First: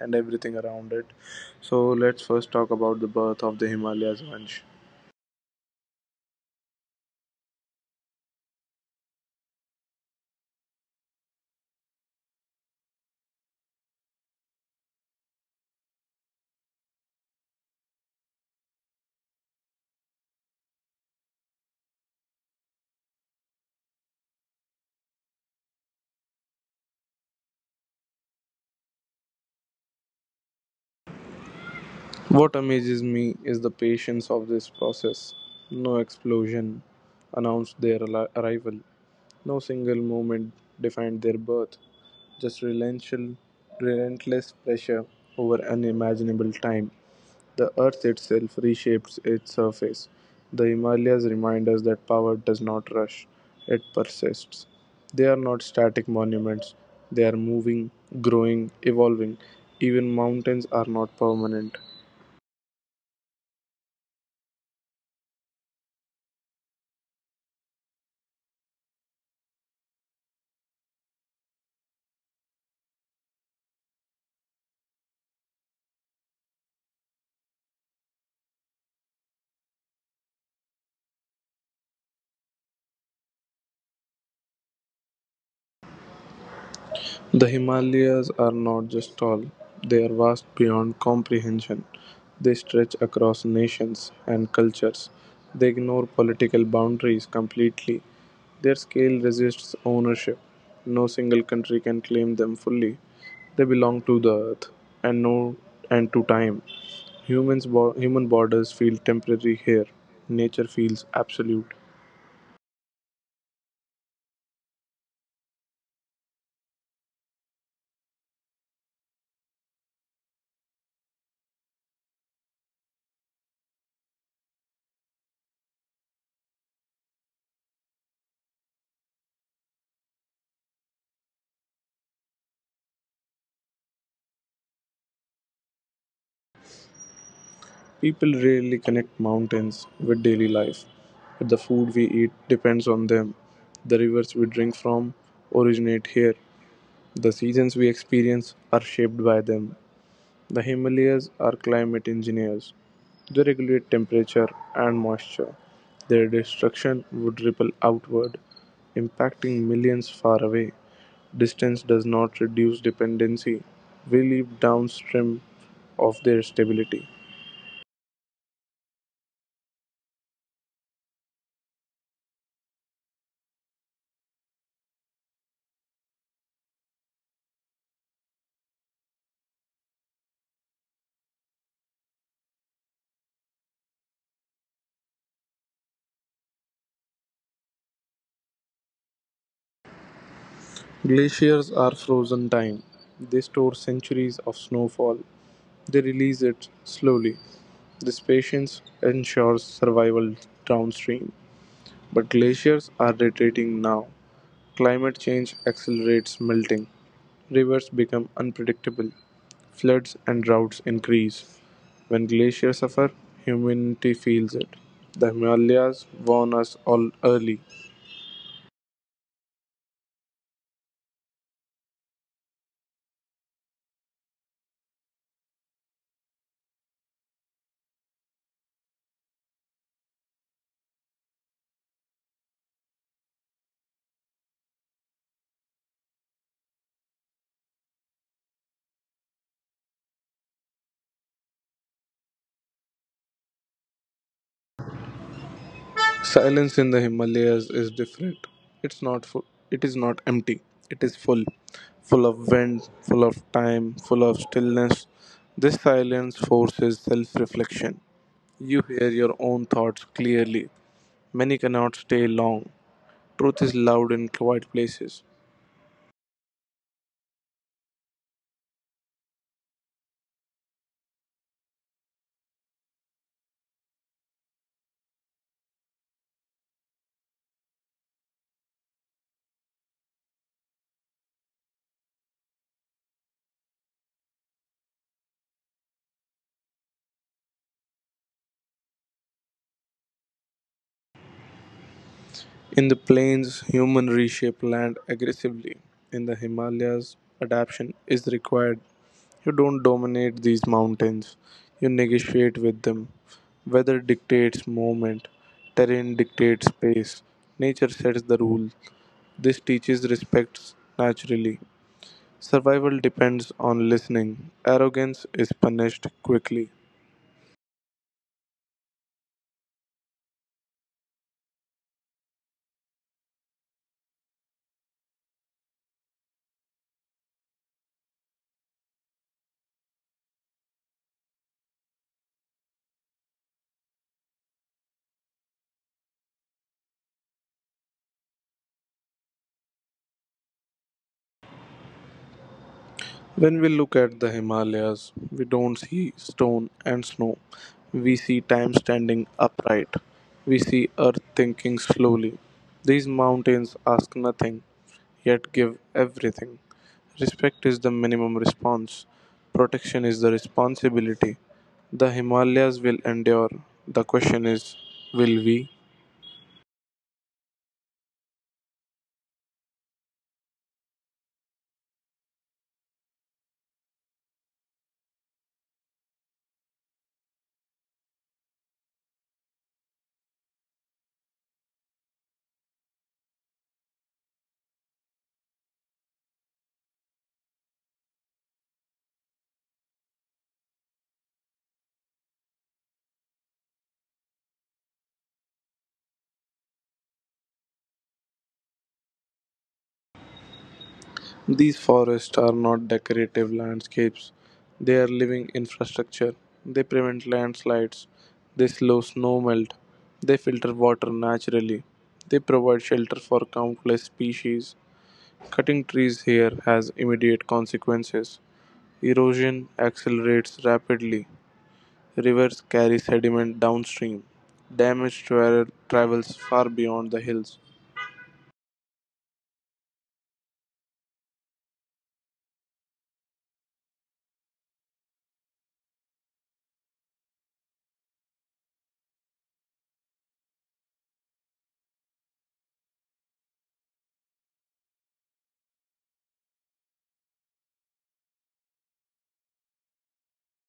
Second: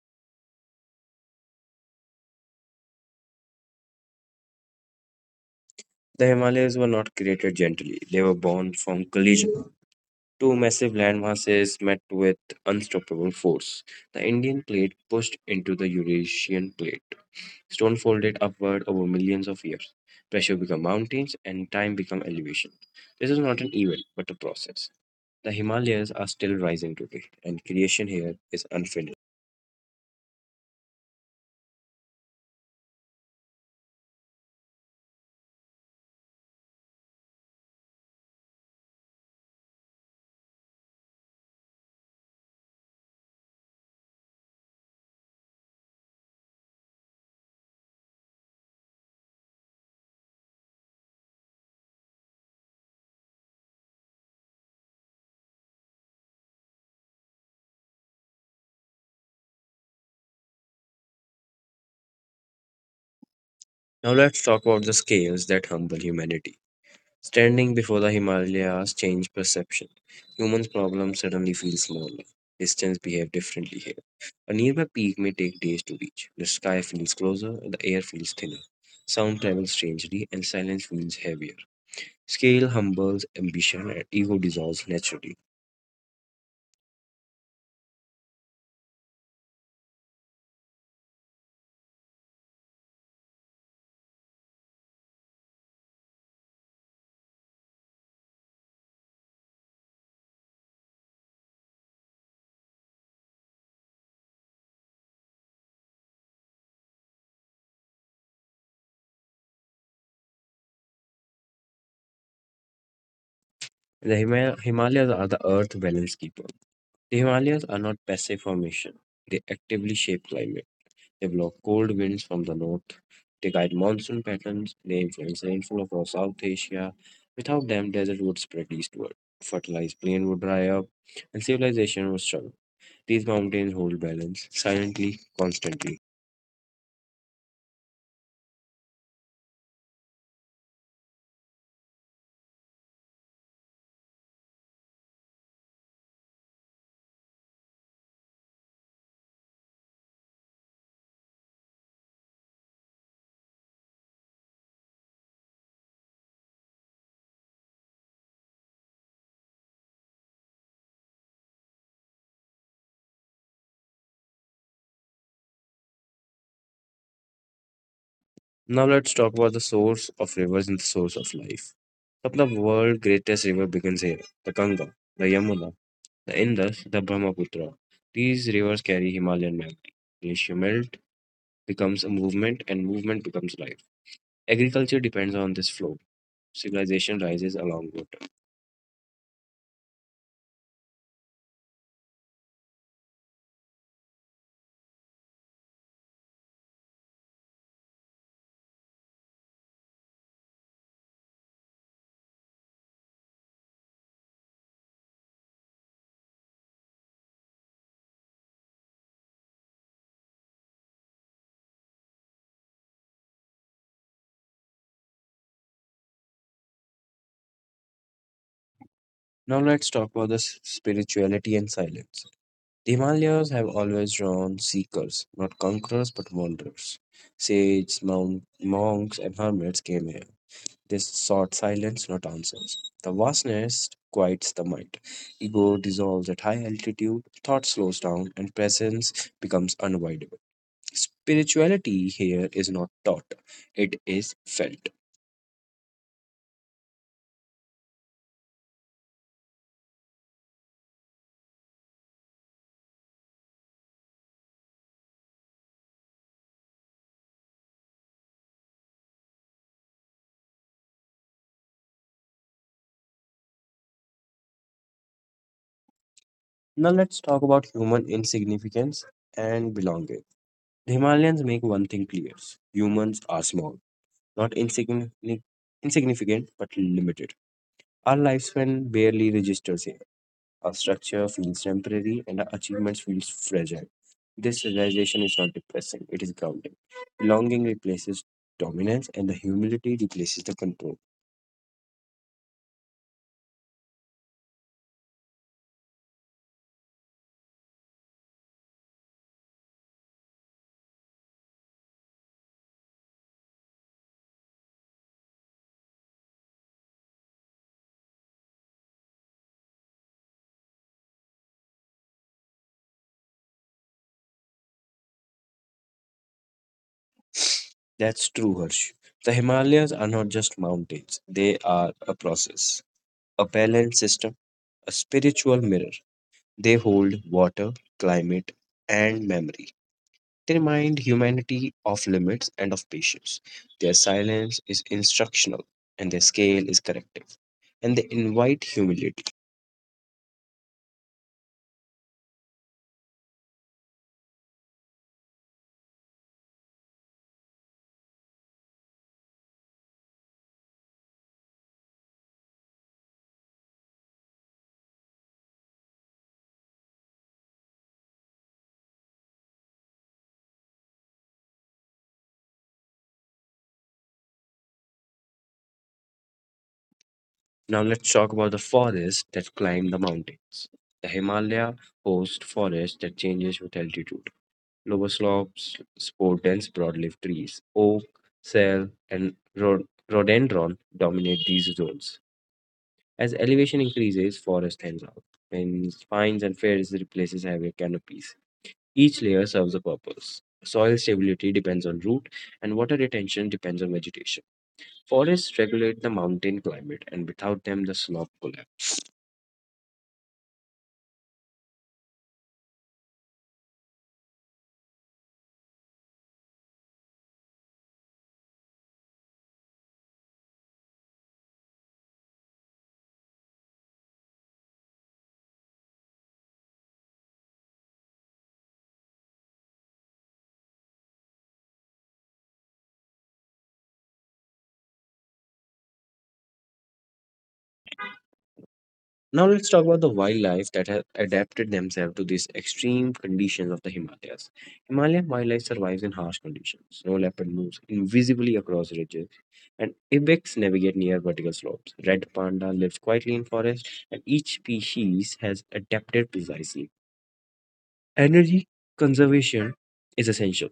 and everything around it. So let's first talk about the birth of the Himalayas, Vansh. The Himalayas were not created gently, they were born from collision. Two massive land masses met with unstoppable force. The Indian plate pushed into the Eurasian plate. Stone folded upward over millions of years. Pressure became mountains and time became elevation. This is not an event, but a process. The Himalayas are still rising today, and creation here is unfinished. What amazes me is the patience of this process. No explosion announced their arrival. No single moment defined their birth, just relentless pressure over unimaginable time. The earth itself reshapes its surface. The Himalayas remind us that power does not rush, it persists. They are not static monuments, they are moving, growing, evolving. Even mountains are not permanent. Now let's talk about the scales that humble humanity. Standing before the Himalayas changed perception. Humans' problems suddenly feel smaller. Distance behave differently here. A nearby peak may take days to reach. The sky feels closer, the air feels thinner. Sound travels strangely, and silence feels heavier. Scale humbles ambition, and ego dissolves naturally. The Himalayas are not just tall, they are vast beyond comprehension. They stretch across nations and cultures. They ignore political boundaries completely. Their scale resists ownership. No single country can claim them fully. They belong to the earth and no and to time. Human borders feel temporary here. Nature feels absolute. The Himalayas are the earth balance keeper. The Himalayas are not passive formation, they actively shape climate. They block cold winds from the north. They guide monsoon patterns. They influence rainfall across South Asia. Without them, desert would spread eastward. Fertilized plain would dry up, and civilization would struggle. These mountains hold balance, silently, constantly. People rarely connect mountains with daily life, but the food we eat depends on them. The rivers we drink from originate here. The seasons we experience are shaped by them. The Himalayas are climate engineers. They regulate temperature and moisture. Their destruction would ripple outward, impacting millions far away. Distance does not reduce dependency. We live downstream of their stability. Now let's talk about the source of rivers and the source of life. Of the world's greatest river begins here the Ganga, the Yamuna, the Indus, the Brahmaputra. These rivers carry Himalayan memory. Glacier melt becomes a movement, and movement becomes life. Agriculture depends on this flow. Civilization rises along water. Glaciers are frozen time. They store centuries of snowfall. They release it slowly. This patience ensures survival downstream. But glaciers are retreating now. Climate change accelerates melting. Rivers become unpredictable. Floods and droughts increase. When glaciers suffer, humanity feels it. The Himalayas warn us all early. Now let's talk about the spirituality and silence. The Himalayas have always drawn seekers, not conquerors but wanderers. Sages, monks, and hermits came here. They sought silence, not answers. The vastness quiets the mind. Ego dissolves at high altitude, thought slows down, and presence becomes unavoidable. Spirituality here is not taught, it is felt. Silence in the Himalayas is different. It's not full. It is not empty. It is full, full of wind, full of time, full of stillness. This silence forces self-reflection. You hear your own thoughts clearly. Many cannot stay long. Truth is loud in quiet places. Now let's talk about human insignificance and belonging. The Himalayans make one thing clear humans are small, not insignificant, insignificant but limited. Our lifespan barely registers here. Our structure feels temporary and our achievements feel fragile. This realization is not depressing, it is grounding. Belonging replaces dominance and the humility replaces the control. In the plains, humans reshape land aggressively. In the Himalayas, adaptation is required. You don't dominate these mountains, you negotiate with them. Weather dictates movement, terrain dictates pace, nature sets the rule. This teaches respect naturally. Survival depends on listening, arrogance is punished quickly. That's true, Harsh. The Himalayas are not just mountains, they are a process, a balanced system a spiritual mirror. They hold water, climate, and memory. They remind humanity of limits and of patience. Their silence is instructional and their scale is corrective. And they invite humility. When we look at the Himalayas, we don't see stone and snow. We see time standing upright. We see earth thinking slowly. These mountains ask nothing, yet give everything. Respect is the minimum response. Protection is the responsibility. The Himalayas will endure. The question is, will we? Now let's talk about the forests that climb the mountains. The Himalaya hosts forests that changes with altitude. Lower slopes support dense broadleaf trees. Oak, cell, and rhododendron dominate these zones. As elevation increases, forest thins out, and pines and firs replaces heavier canopies. Each layer serves a purpose. Soil stability depends on root, and water retention depends on vegetation. Forests regulate the mountain climate, and without them, the slope collapses. These forests are not decorative landscapes, they are living infrastructure. They prevent landslides, they slow snow melt, they filter water naturally, they provide shelter for countless species. Cutting trees here has immediate consequences. Erosion accelerates rapidly, rivers carry sediment downstream, travels far beyond the hills. Now let's talk about the wildlife that have adapted themselves to these extreme conditions of the Himalayas. Himalayan wildlife survives in harsh conditions. Snow leopard moves invisibly across ridges, and ibex navigate near vertical slopes. Red panda lives quietly in forests, and each species has adapted precisely. Energy conservation is essential.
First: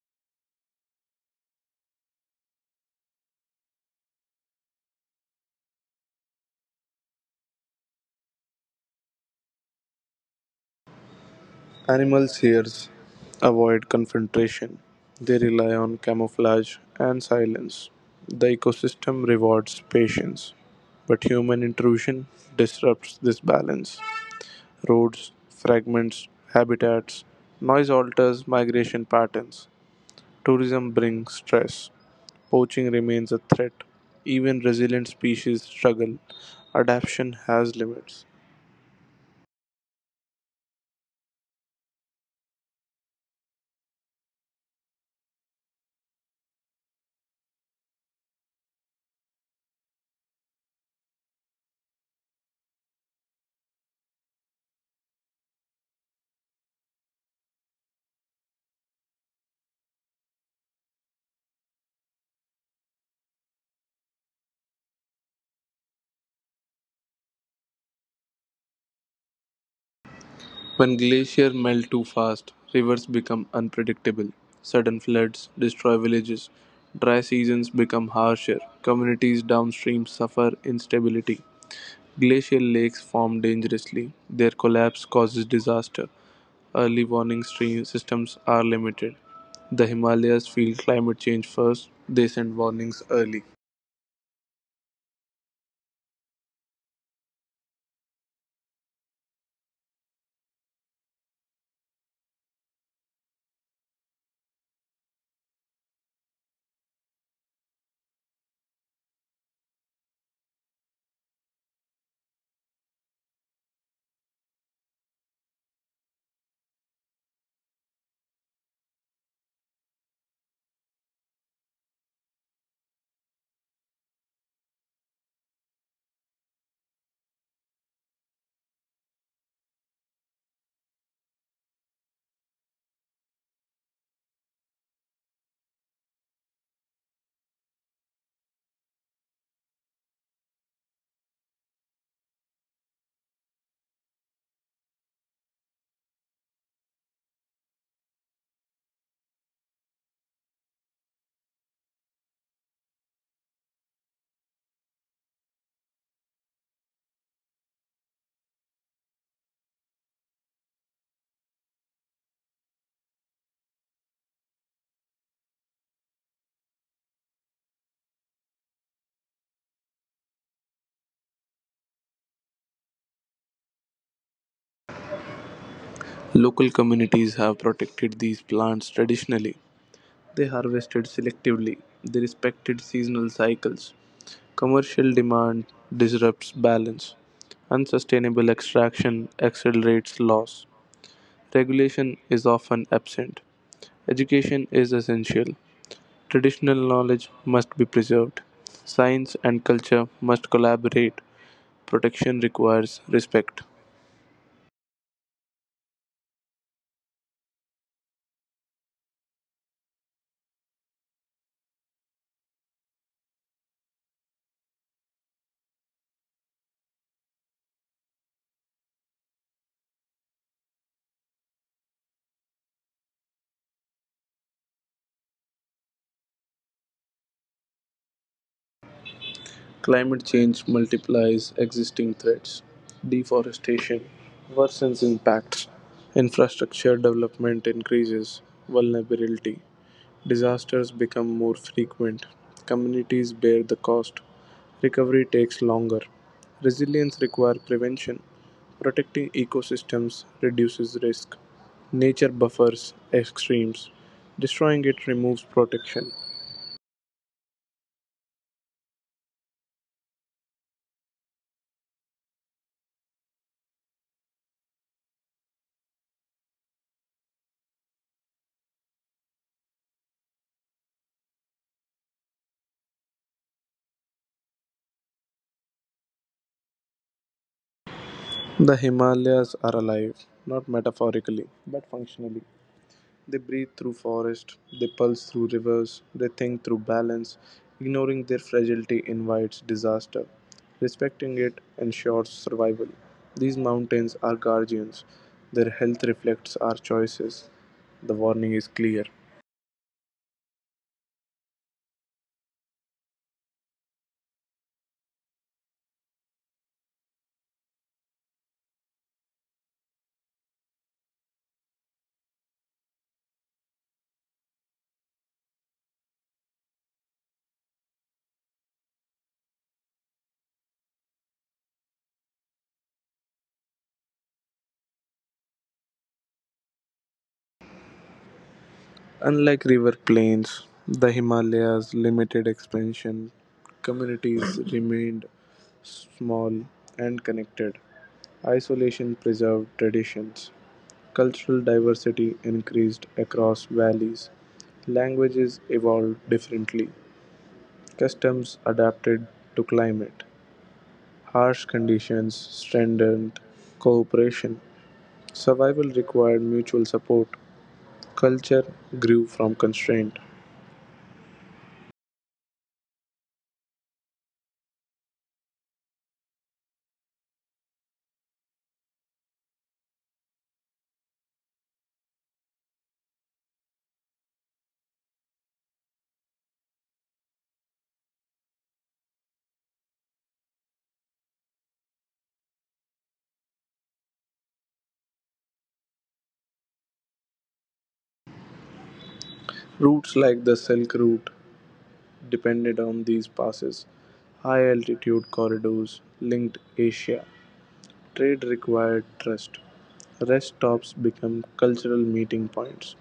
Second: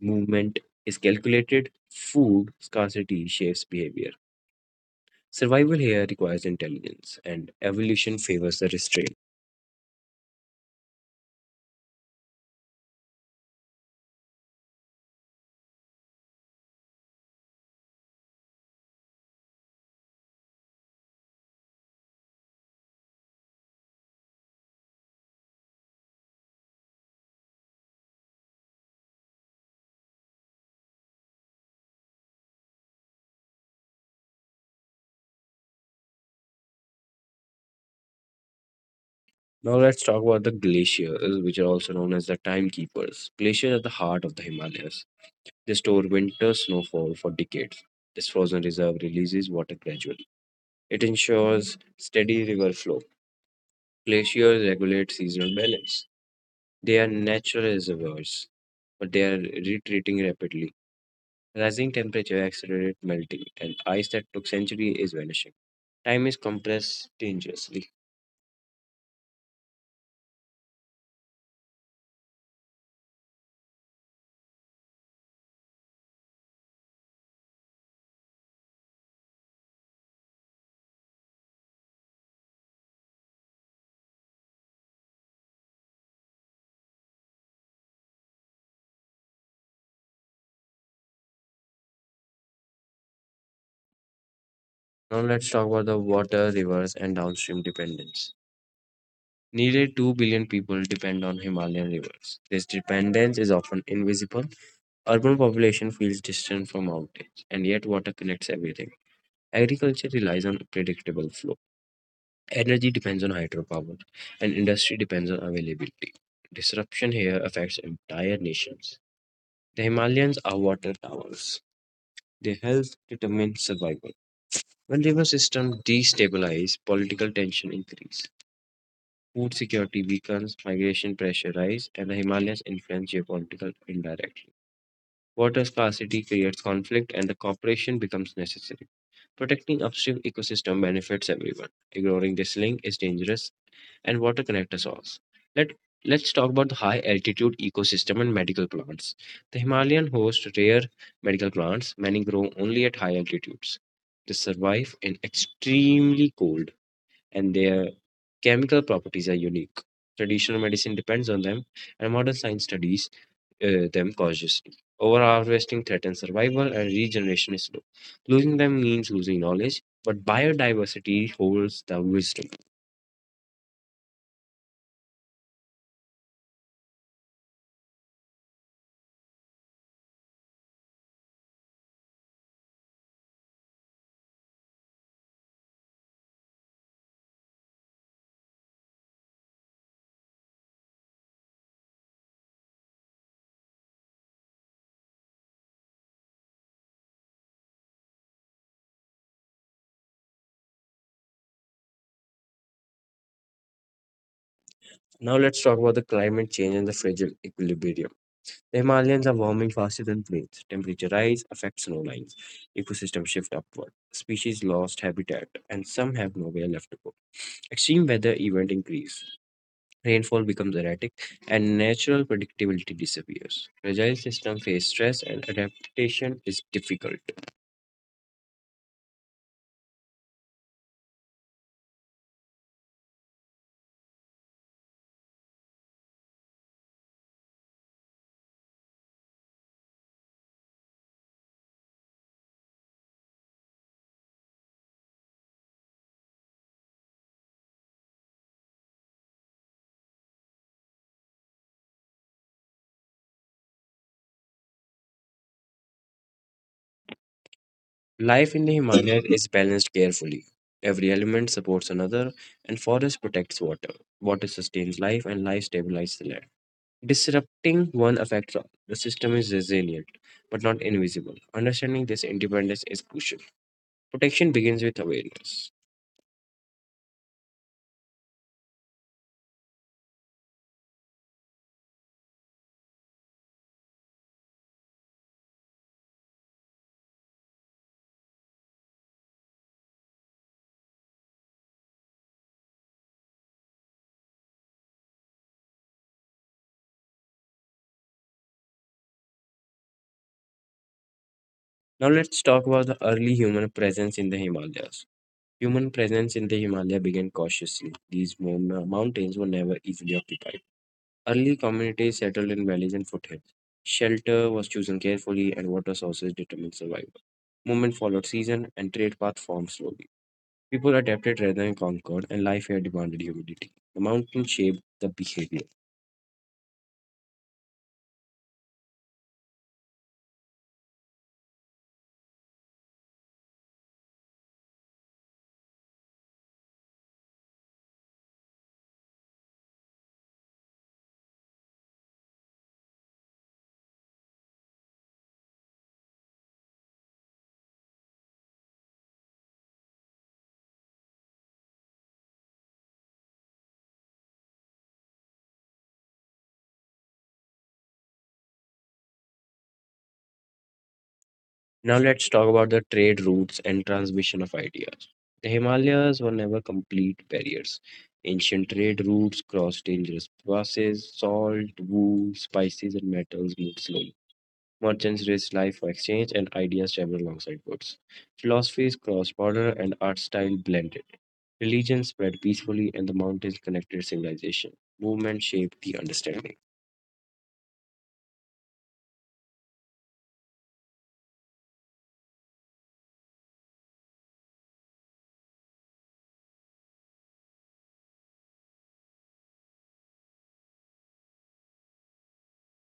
Movement is calculated. Food scarcity shapes behavior. Survival here requires intelligence, and evolution favors the restraint. Animals here avoid confrontation. They rely on camouflage and silence. The ecosystem rewards patience, but human intrusion disrupts this balance. Roads, fragments, habitats, noise alters migration patterns. Tourism brings stress. Poaching remains a threat. Even resilient species struggle. Adaptation has limits. Now let's talk about the glaciers, which are also known as the timekeepers. Glaciers are the heart of the Himalayas. They store winter snowfall for decades. This frozen reserve releases water gradually. It ensures steady river flow. Glaciers regulate seasonal balance. They are natural reservoirs, but they are retreating rapidly. Rising temperature accelerates melting, and ice that took centuries is vanishing. Time is compressed dangerously. When glaciers melt too fast, rivers become unpredictable. Sudden floods destroy villages. Dry seasons become harsher. Communities downstream suffer instability. Glacial lakes form dangerously. Their collapse causes disaster. Early warning stream systems are limited. The Himalayas feel climate change first. They send warnings early. Now let's talk about the water, rivers, and downstream dependence. Nearly 2 billion people depend on Himalayan rivers. This dependence is often invisible. Urban population feels distant from mountains, and yet water connects everything. Agriculture relies on predictable flow. Energy depends on hydropower, and industry depends on availability. Disruption here affects entire nations. The Himalayas are water towers. Their health determines survival. When river systems destabilize, political tension increase. Food security weakens, migration pressure rise, and the Himalayas influence geopolitical indirectly. Water scarcity creates conflict, and the cooperation becomes necessary. Protecting upstream ecosystem benefits everyone. Ignoring this link is dangerous, and water connects us all. Let Let's talk about the high altitude ecosystem and medical plants. The Himalayan host rare medical plants, many grow only at high altitudes. They survive in extremely cold and their Chemical properties are unique. Traditional medicine depends on them, and modern science studies them cautiously. Overharvesting threatens survival, and regeneration is slow. Losing them means losing knowledge, but biodiversity holds the wisdom. Local communities have protected these plants traditionally. They harvested selectively. They respected seasonal cycles. Commercial demand disrupts balance; unsustainable extraction accelerates loss; regulation is often absent. Education is essential; traditional knowledge must be preserved; science and culture must collaborate; protection requires respect. Now let's talk about the climate change and the fragile equilibrium. The Himalayas are warming faster than plains. Temperature rise affects snow lines. Ecosystem shift upward. Species lost habitat, and some have nowhere left to go. Extreme weather event increase. Rainfall becomes erratic, and natural predictability disappears. Fragile systems face stress, and adaptation is difficult. Climate change multiplies existing threats. Deforestation worsens impacts. Infrastructure development increases vulnerability. Disasters become more frequent, communities bear the cost, recovery takes longer. Resilience requires prevention, protecting ecosystems reduces risk. Nature buffers extremes, destroying it removes protection. Life in the Himalayas is balanced carefully. Every element supports another, and forest protects water. Water sustains life, and life stabilizes the land. Disrupting one affects all. The system is resilient, but not invisible. Understanding this independence is crucial. Protection begins with awareness. The Himalayas are alive, not metaphorically, but functionally. They breathe through forest, they pulse through rivers, they think through balance. Ignoring their fragility invites disaster. Respecting it ensures survival. These mountains are guardians. Their health reflects our choices. The warning is clear. Now let's talk about the early human presence in the Himalayas. Human presence in the Himalaya began cautiously. These mountains were never easily occupied. Early communities settled in valleys and foothills. Shelter was chosen carefully, and water sources determined survival. Movement followed season, and trade paths formed slowly. People adapted rather than conquered, and life here demanded humidity. The mountain shaped the behavior. Unlike river plains, the Himalayas' limited expansion, communities remained small and connected. Isolation preserved traditions. Cultural diversity increased across valleys, languages evolved differently, customs adapted to climate, harsh conditions strengthened cooperation, survival required mutual support, culture grew from constraint. Now let's talk about the trade routes and transmission of ideas. The Himalayas were never complete barriers. Ancient trade routes crossed dangerous passes, salt, wool, spices, and metals moved slowly. Merchants risked life for exchange, and ideas traveled alongside goods. Philosophies crossed border, and art style blended. Religion spread peacefully, and the mountains connected civilization. Movement shaped the understanding. Routes like the Silk Route depended on these passes. High altitude corridors linked Asia. Trade required trust. Rest stops became cultural meeting points.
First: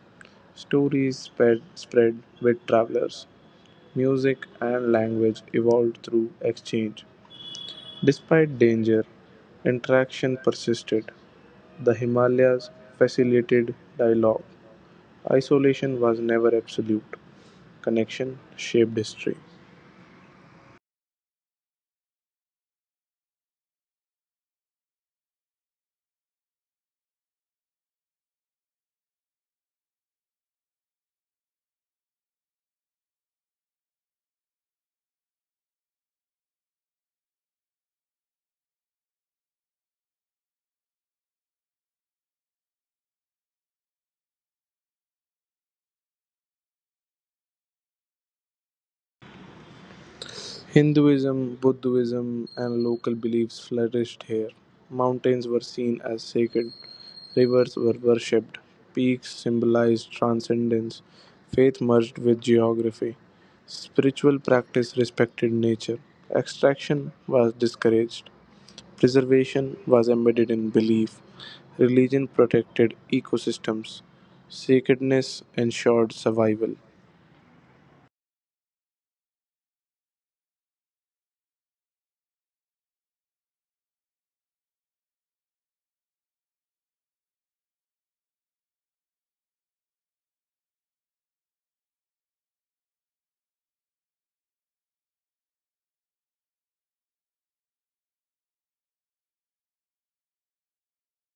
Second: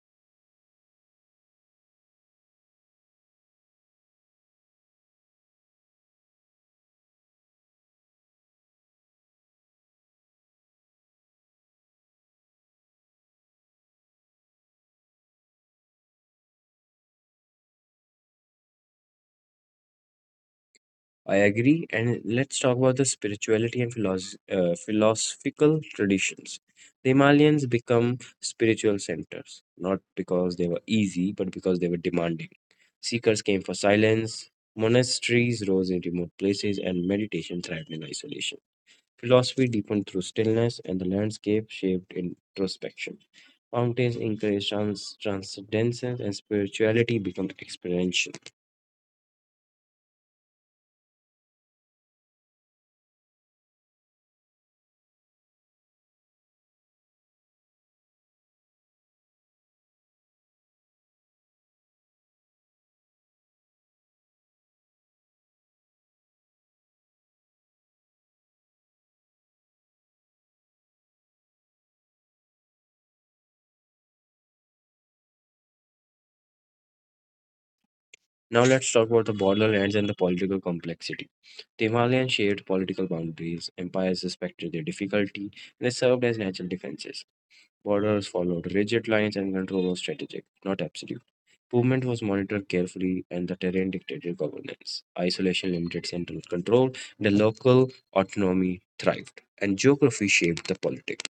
Spread with travelers. Music and language evolved through exchange. Despite danger, interaction persisted. The Himalayas facilitated dialogue. Isolation was never absolute. Connection shaped history. I agree. And let's talk about the spirituality and philosophical traditions. The Himalayans become spiritual centers, not because they were easy, but because they were demanding. Seekers came for silence, monasteries rose in remote places, and meditation thrived in isolation. Philosophy deepened through stillness, and the landscape shaped introspection. Mountains encouraged transcendence, and spirituality became experiential. Hinduism, Buddhism, and local beliefs flourished here. Mountains were seen as sacred. Rivers were worshipped, peaks symbolized transcendence, faith merged with geography, spiritual practice respected nature, extraction was discouraged, preservation was embedded in belief, religion protected ecosystems, sacredness ensured survival. Now let's talk about the borderlands and the political complexity. The Himalayan shared political boundaries, empires respected their difficulty, and they served as natural defenses. Borders followed rigid lines and control was strategic, not absolute. Movement was monitored carefully, and the terrain dictated governance. Isolation limited central control, and the local autonomy thrived, and geography shaped the politics.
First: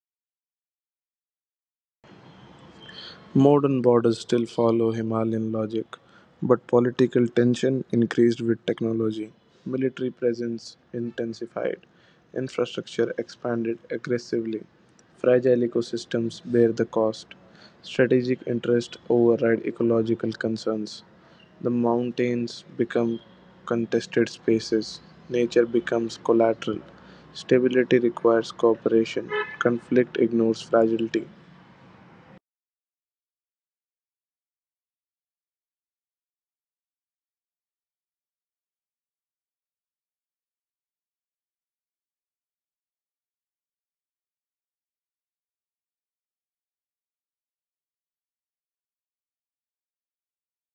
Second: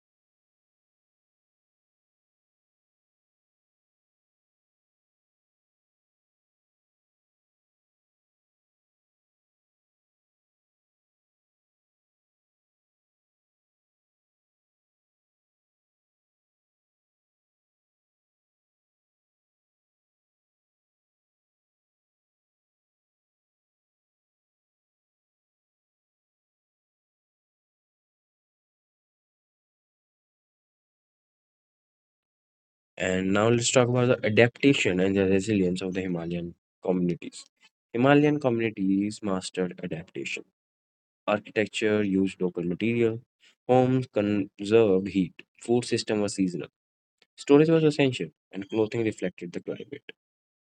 Modern borders still follow Himalayan logic, but political tension increased with technology. Military presence intensified, infrastructure expanded aggressively. Fragile ecosystems bear the cost. Strategic interests override ecological concerns. The mountains become contested spaces. Nature becomes collateral. Stability requires cooperation. Conflict ignores fragility. And now let's talk about the adaptation and the resilience of the Himalayan communities. Himalayan communities mastered adaptation. Architecture used local material. Homes conserved heat. Food system was seasonal. Storage was essential, and clothing reflected the climate.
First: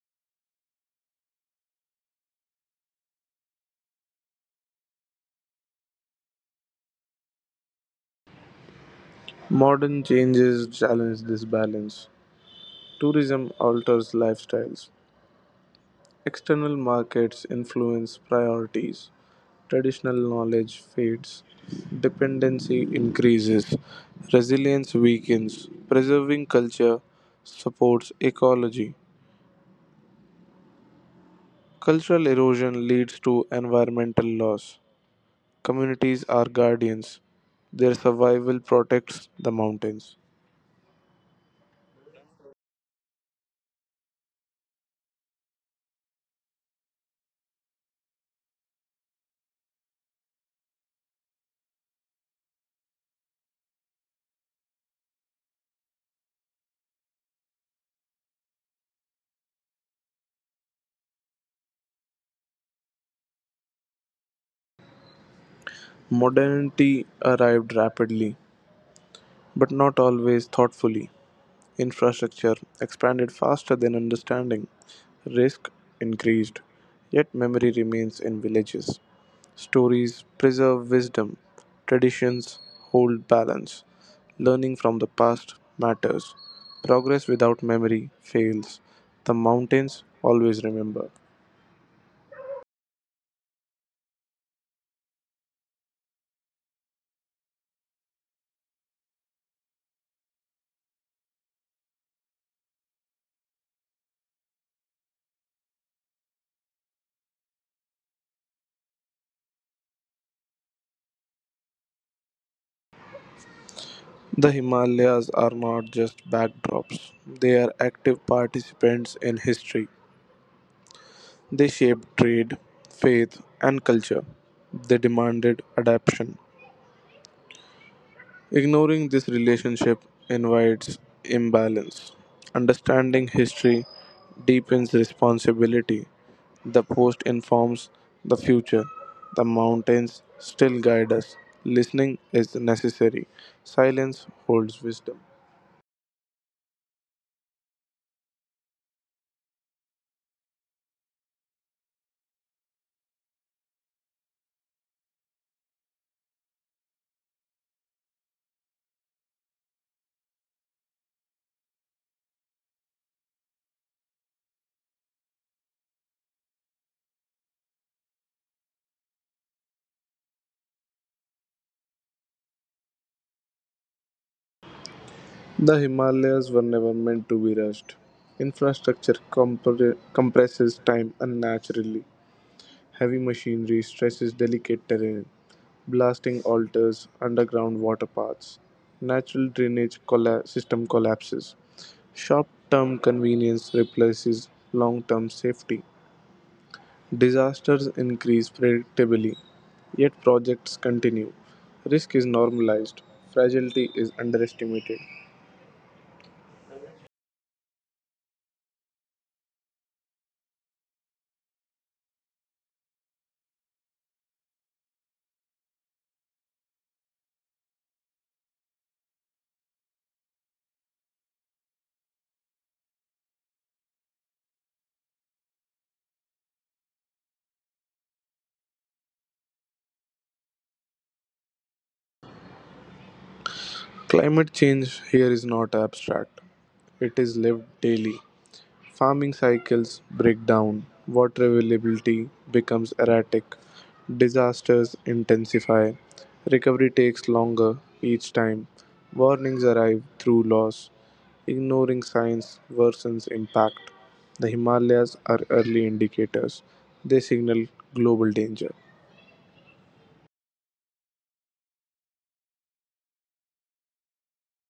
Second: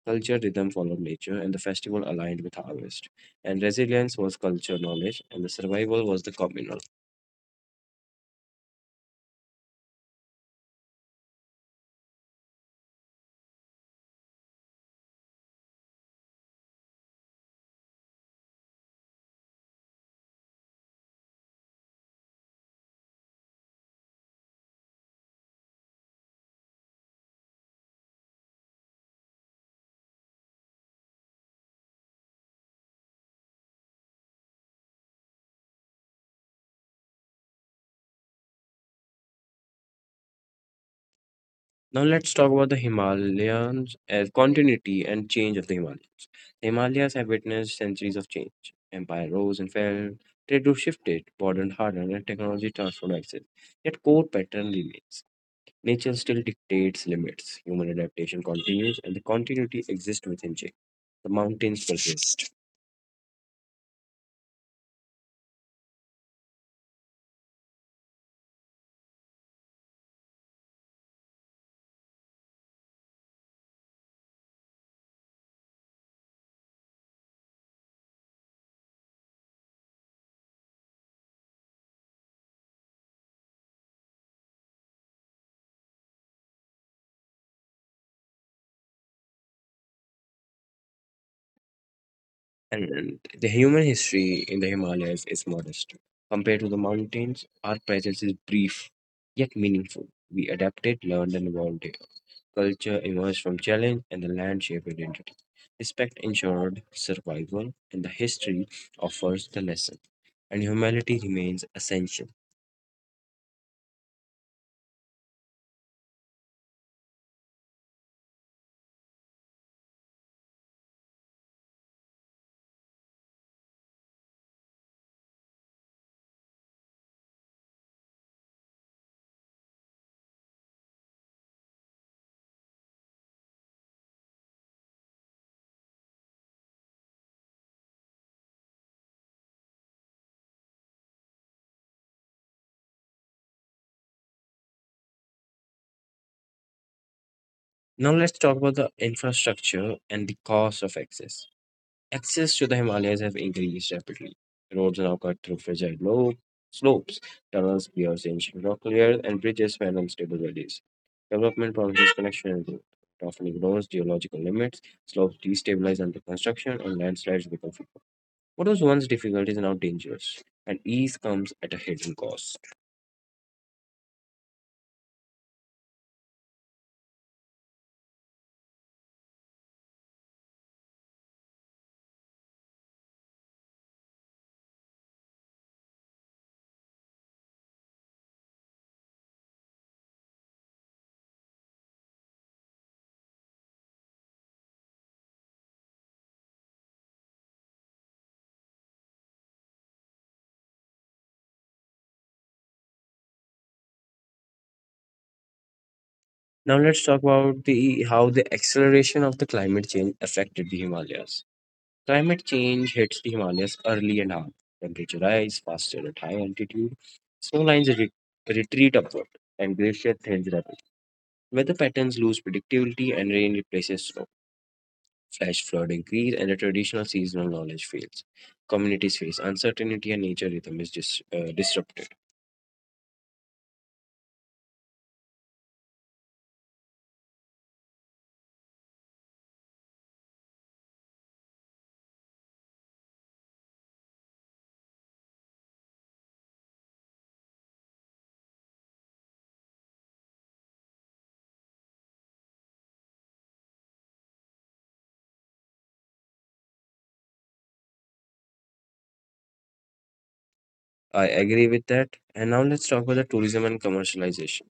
Culture rhythm followed nature, and the festival aligned with harvest. And resilience was culture knowledge, and the survival was the communal. Modern changes challenge this balance. Tourism alters lifestyles. External markets influence priorities. Traditional knowledge fades. Dependency increases. Resilience weakens. Preserving culture supports ecology. Cultural erosion leads to environmental loss. Communities are guardians. Their survival protects the mountains. Now let's talk about the Himalayans as continuity and change of the Himalayas. The Himalayas have witnessed centuries of change. Empire rose and fell, trade routes shifted, modern hardened, and technology transformed access. Yet core pattern remains. Nature still dictates limits. Human adaptation continues, and the continuity exists within change. The mountains persist. Modernity arrived rapidly. But not always thoughtfully. Infrastructure expanded faster than understanding. Risk increased. Yet memory remains in villages. Stories preserve wisdom. Traditions hold balance. Learning from the past matters. Progress without memory fails. The mountains always remember. And the human history in the Himalayas is modest. Compared to the mountains, our presence is brief yet meaningful. We adapted, learned, and evolved. Culture emerged from challenge, and the land shaped identity. Respect ensured survival, and the history offers the lesson. And humanity remains essential. The Himalayas are not just backdrops, they are active participants in history. They shaped trade, faith, and culture. They demanded adaptation. Ignoring this relationship invites imbalance. Understanding history deepens responsibility. The past informs the future. The mountains still guide us. Listening is necessary. Silence holds wisdom. Now, let's talk about the infrastructure and the cost of access. Access to the Himalayas have increased rapidly. Roads now cut through fragile low slopes, tunnels pierce ancient rock layers, and bridges span unstable valleys. Development promises connection and growth. It often ignores geological limits, slopes destabilize under construction, and landslides become frequent. What was once difficult is now dangerous, and ease comes at a hidden cost. The Himalayas were never meant to be rushed. Compresses time unnaturally. Heavy machinery stresses delicate terrain, blasting altars, underground water paths. System collapses. Short-term convenience replaces long-term safety. Disasters increase predictably, yet projects continue. Risk is normalized, fragility is underestimated. Now let's talk about the how the acceleration of the climate change affected the Himalayas. Climate change hits the Himalayas early and hard. Temperature rise faster at high altitude. Snow lines re- retreat upward, and glacier thins rapidly. Weather patterns lose predictability, and rain replaces snow. Flash flood increase, and the traditional seasonal knowledge fails. Communities face uncertainty, and nature rhythm is disrupted. Climate change here is not abstract, it is lived daily. Farming cycles break down, water availability becomes erratic, disasters intensify, recovery takes longer each time, warnings arrive through laws, ignoring signs worsens impact. The Himalayas are early indicators, they signal global danger. I agree with that. And now let's talk about the tourism and commercialization.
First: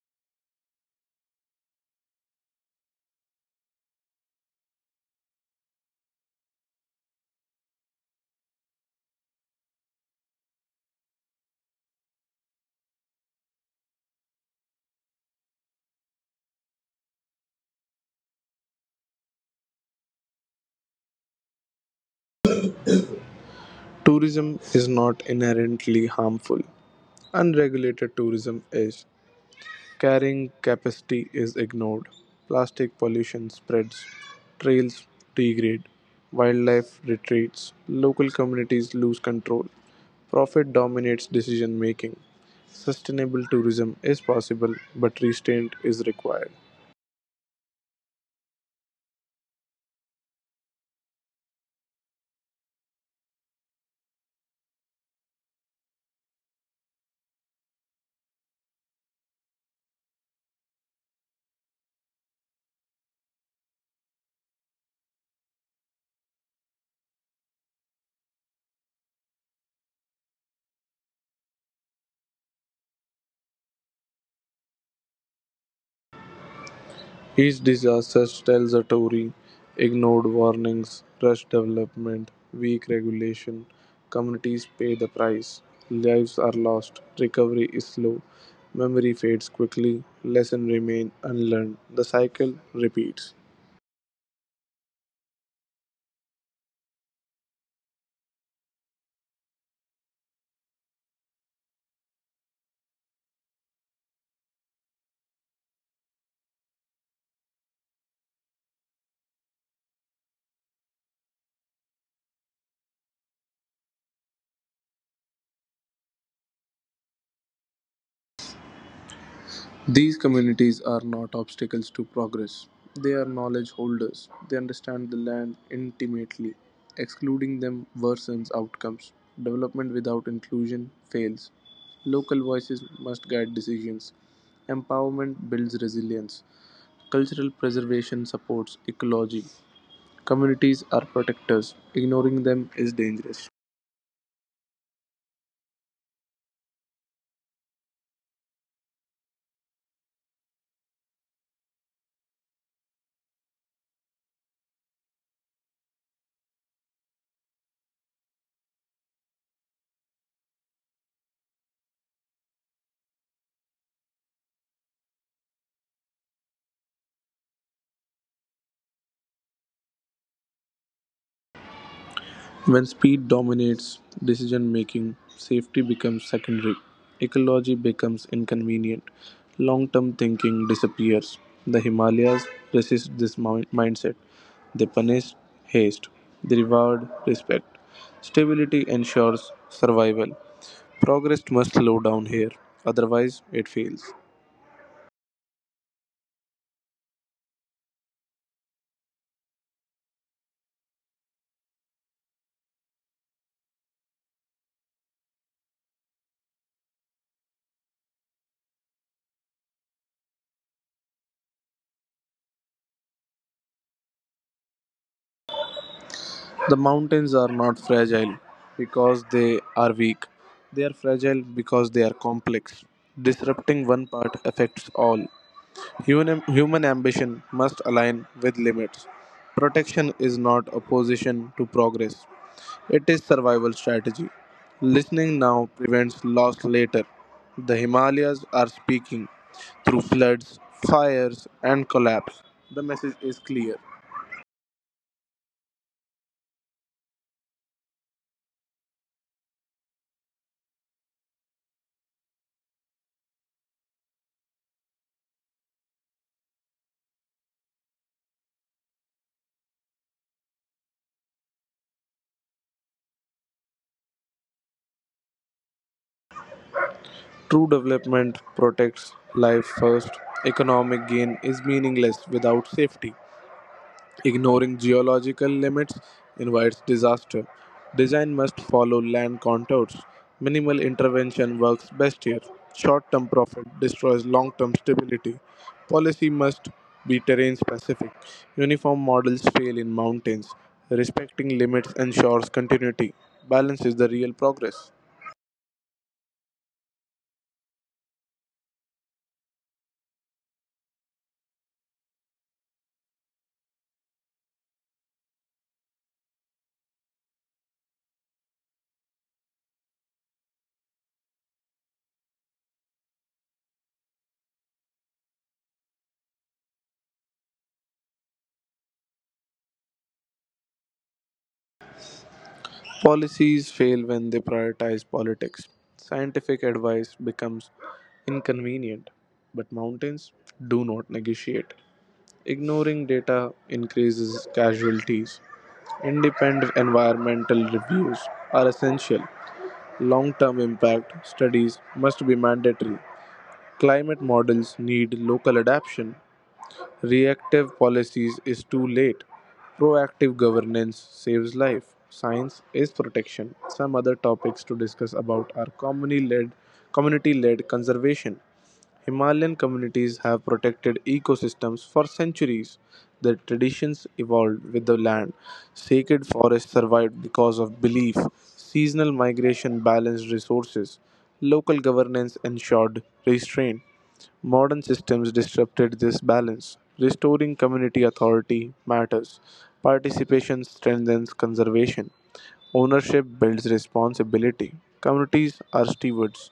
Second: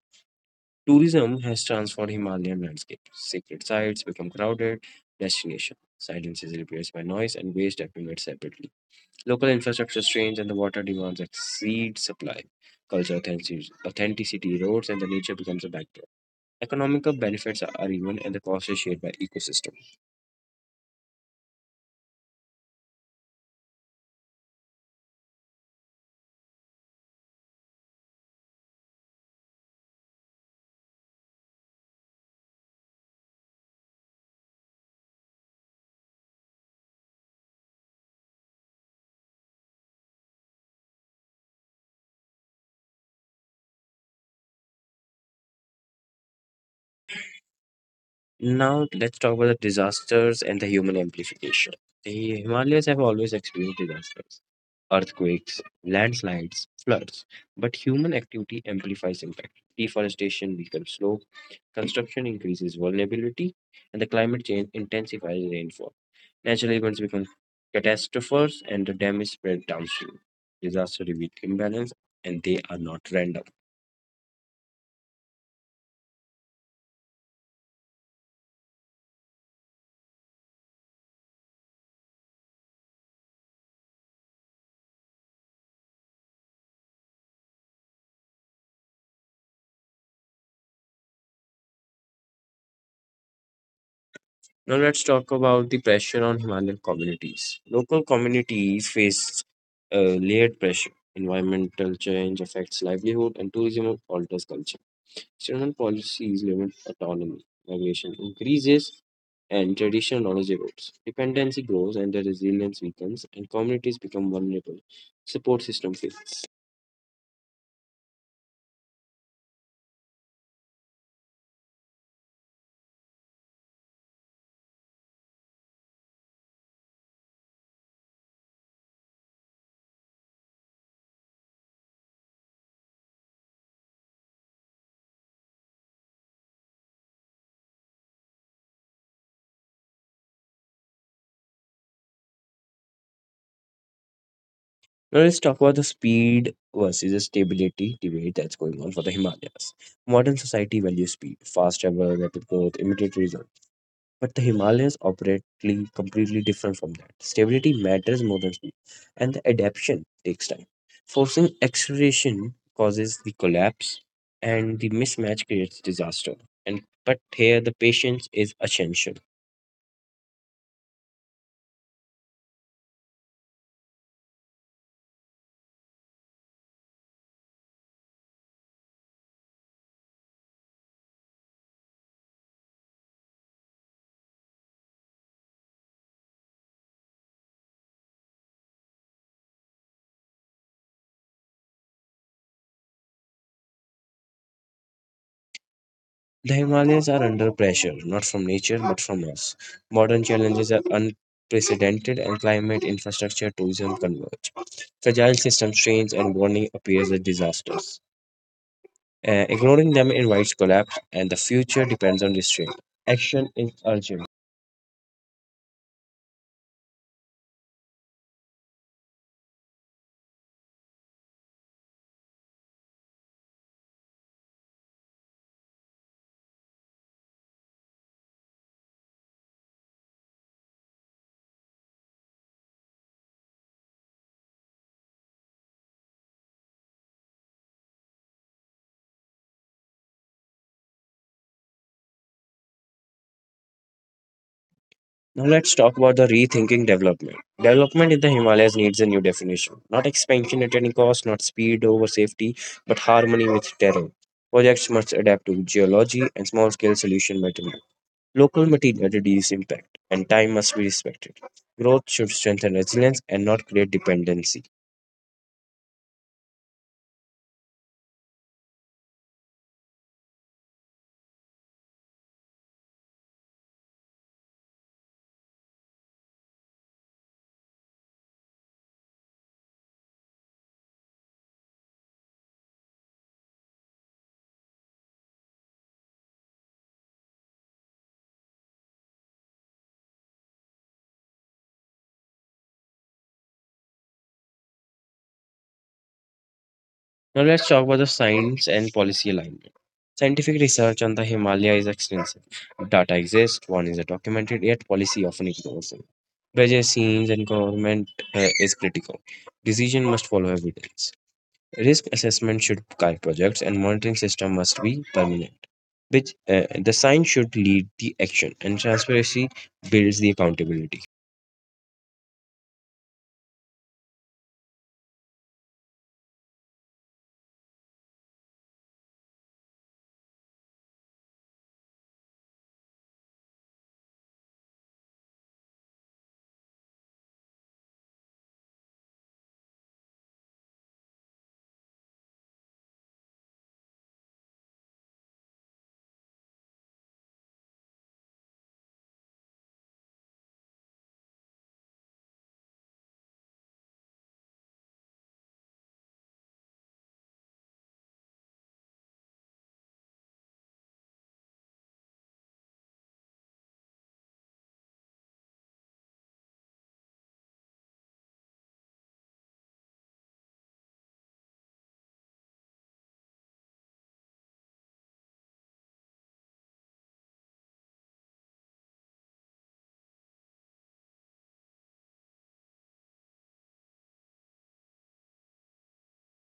Tourism has transformed Himalayan landscape. Sacred sites become crowded destination. Silence is replaced by noise and waste accumulates separately. Local infrastructure strains and the water demands exceed supply. Authenticity erodes and the nature becomes a backdrop. Economical benefits are uneven and the cost is shared by ecosystem. Tourism is not inherently harmful, unregulated tourism is. Carrying capacity is ignored, plastic pollution spreads, trails degrade, wildlife retreats, local communities lose control, profit dominates decision making. Sustainable tourism is possible, but restraint is required. Now let's talk about the disasters and the human amplification. The Himalayas have always experienced disasters, earthquakes, landslides, floods, but human activity amplifies impact. Deforestation weakens slopes, construction increases vulnerability, and the climate change intensifies rainfall. Natural events become catastrophes and the damage spread downstream. Disasters reveal imbalance and they are not random. Each disaster tells a story: ignored warnings, rushed development, weak regulation. Communities pay the price. Lives are lost. Recovery is slow. Memory fades quickly. Lessons remain unlearned. The cycle repeats. Now let's talk about the pressure on Himalayan communities. Local communities face layered pressure. Environmental change affects livelihood and tourism alters culture. External policies limit autonomy. Migration increases and traditional knowledge erodes. Dependency grows and the resilience weakens and communities become vulnerable. Support system fails. These communities are not obstacles to progress. They are knowledge holders. They understand the land intimately. Excluding them worsens outcomes. Development without inclusion fails. Local voices must guide decisions. Empowerment builds resilience. Cultural preservation supports ecology. Communities are protectors. Ignoring them is dangerous. Now let's talk about the speed versus stability debate that's going on for the Himalayas. Modern society values speed, fast travel, rapid growth, immediate results. But the Himalayas operate completely different from that. Stability matters more than speed, and the adaptation takes time. Forcing acceleration causes the collapse, and the mismatch creates disaster. And but here the patience is essential. When speed dominates decision-making, safety becomes secondary, ecology becomes inconvenient, long-term thinking disappears. The Himalayas resist this mindset. They punish haste, they reward respect. Stability ensures survival. Progress must slow down here, otherwise, it fails. The Himalayas are under pressure, not from nature but from us. Modern challenges are unprecedented, and climate, infrastructure, tourism converge. Fragile system strains and warning appears as disasters. Ignoring them invites collapse, and the future depends on restraint. Action is urgent. The mountains are not fragile because they are weak. They are fragile because they are complex. Disrupting one part affects all. Human ambition must align with limits. Protection is not opposition to progress, it is survival strategy. Listening now prevents loss later. The Himalayas are speaking through floods, fires, and collapse. The message is clear. Now let's talk about the rethinking development. Development in the Himalayas needs a new definition. Not expansion at any cost, not speed over safety, but harmony with terrain. Projects must adapt to geology and small scale solution matter. Local materiality is impact, and time must be respected. Growth should strengthen resilience and not create dependency. True development protects life first. Economic gain is meaningless without safety. Ignoring geological limits invites disaster. Design must follow land contours. Minimal intervention works best here. Short term profit destroys long term stability. Policy must be terrain specific. Uniform models fail in mountains. Respecting limits ensures continuity. Balance is the real progress. Now, let's talk about the science and policy alignment. Scientific research on the Himalaya is extensive. Data exists, one is documented, yet policy often ignores it. Budget scenes and government is critical. Decision must follow evidence. Risk assessment should guide projects, and monitoring system must be permanent. Which The science should lead the action, and transparency builds the accountability. Policies fail when they prioritize politics. Scientific advice becomes inconvenient, but mountains do not negotiate. Ignoring data increases casualties. Independent environmental reviews are essential. Long term impact studies must be mandatory. Climate models need local adaptation. Reactive policies is too late. Proactive governance saves life. Science is protection. Some other topics to discuss about are community-led conservation. Himalayan communities have protected ecosystems for centuries. Their traditions evolved with the land. Sacred forests survived because of belief. Seasonal migration balanced resources. Local governance ensured restraint. Modern systems disrupted this balance. Restoring community authority matters. Participation strengthens conservation. Ownership builds responsibility. Communities are stewards.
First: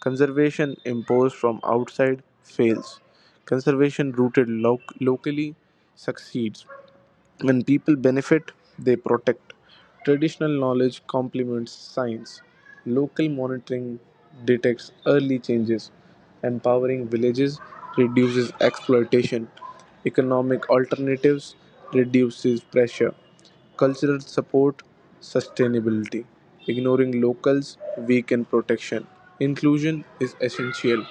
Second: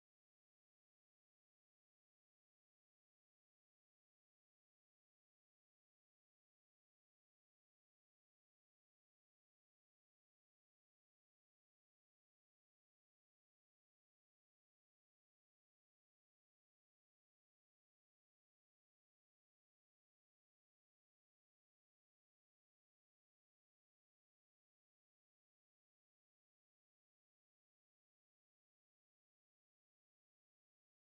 Conservation imposed from outside fails. Conservation rooted locally succeeds. When people benefit, they protect. Traditional knowledge complements science. Local monitoring detects early changes. Empowering villages reduces exploitation. Economic alternatives reduces pressure. Cultural support sustainability. Ignoring locals weaken protection. Inclusion is essential.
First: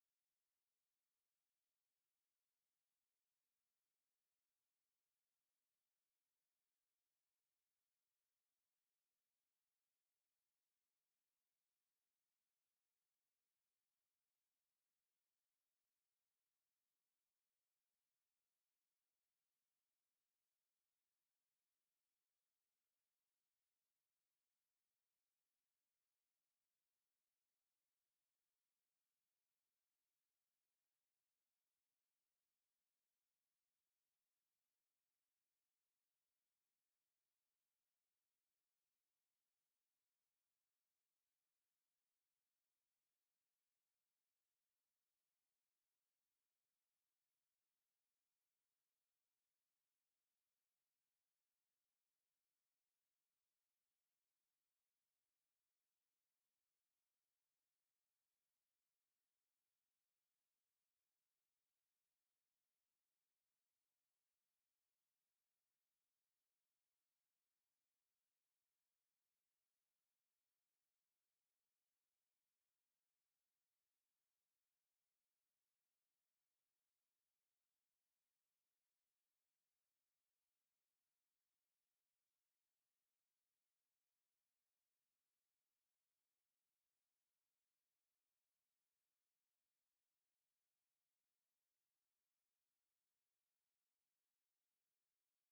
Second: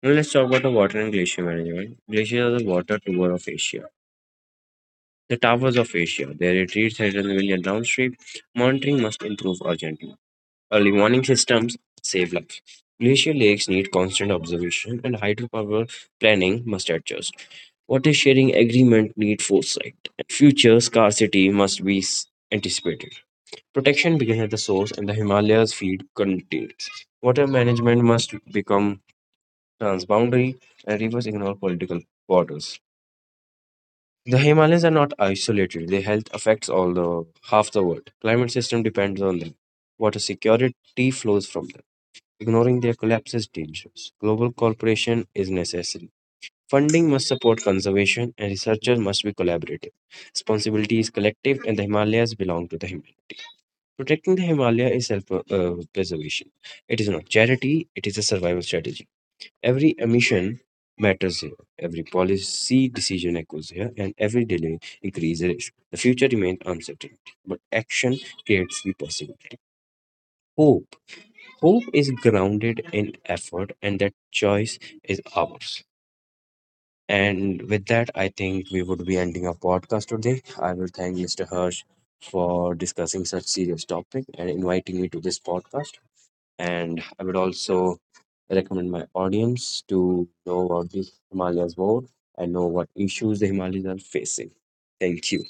Now let's talk about the water and glacier management. Glaciers are the water tower of Asia, the towers of Asia. Their retreats at an million downstream. Monitoring must improve urgently. Early warning systems save lives. Glacier lakes need constant observation, and hydropower planning must adjust. Water sharing agreement need foresight. Future scarcity must be anticipated. Protection begins at the source, and the Himalayas feed continues. Water management must become transboundary, and rivers ignore political borders. The Himalayas are not isolated. Their health affects all the half the world. Climate system depends on them. Water security flows from them. Ignoring their collapse is dangerous. Global cooperation is necessary. Funding must support conservation and researchers must be collaborative. Responsibility is collective and the Himalayas belong to the Himalaya. Protecting the Himalaya is self preservation. It is not charity, it is a survival strategy. Every emission matters here, every policy decision echoes here, and every delay increases risk. The future remains uncertain, but action creates the possibility. Hope. Hope is grounded in effort, and that choice is ours. And with that, I think we would be ending our podcast today. I will thank Mr. Hirsch for discussing such serious topic and inviting me to this podcast. And I would also recommend my audience to know about the Himalayas more and know what issues the Himalayas are facing. Thank you.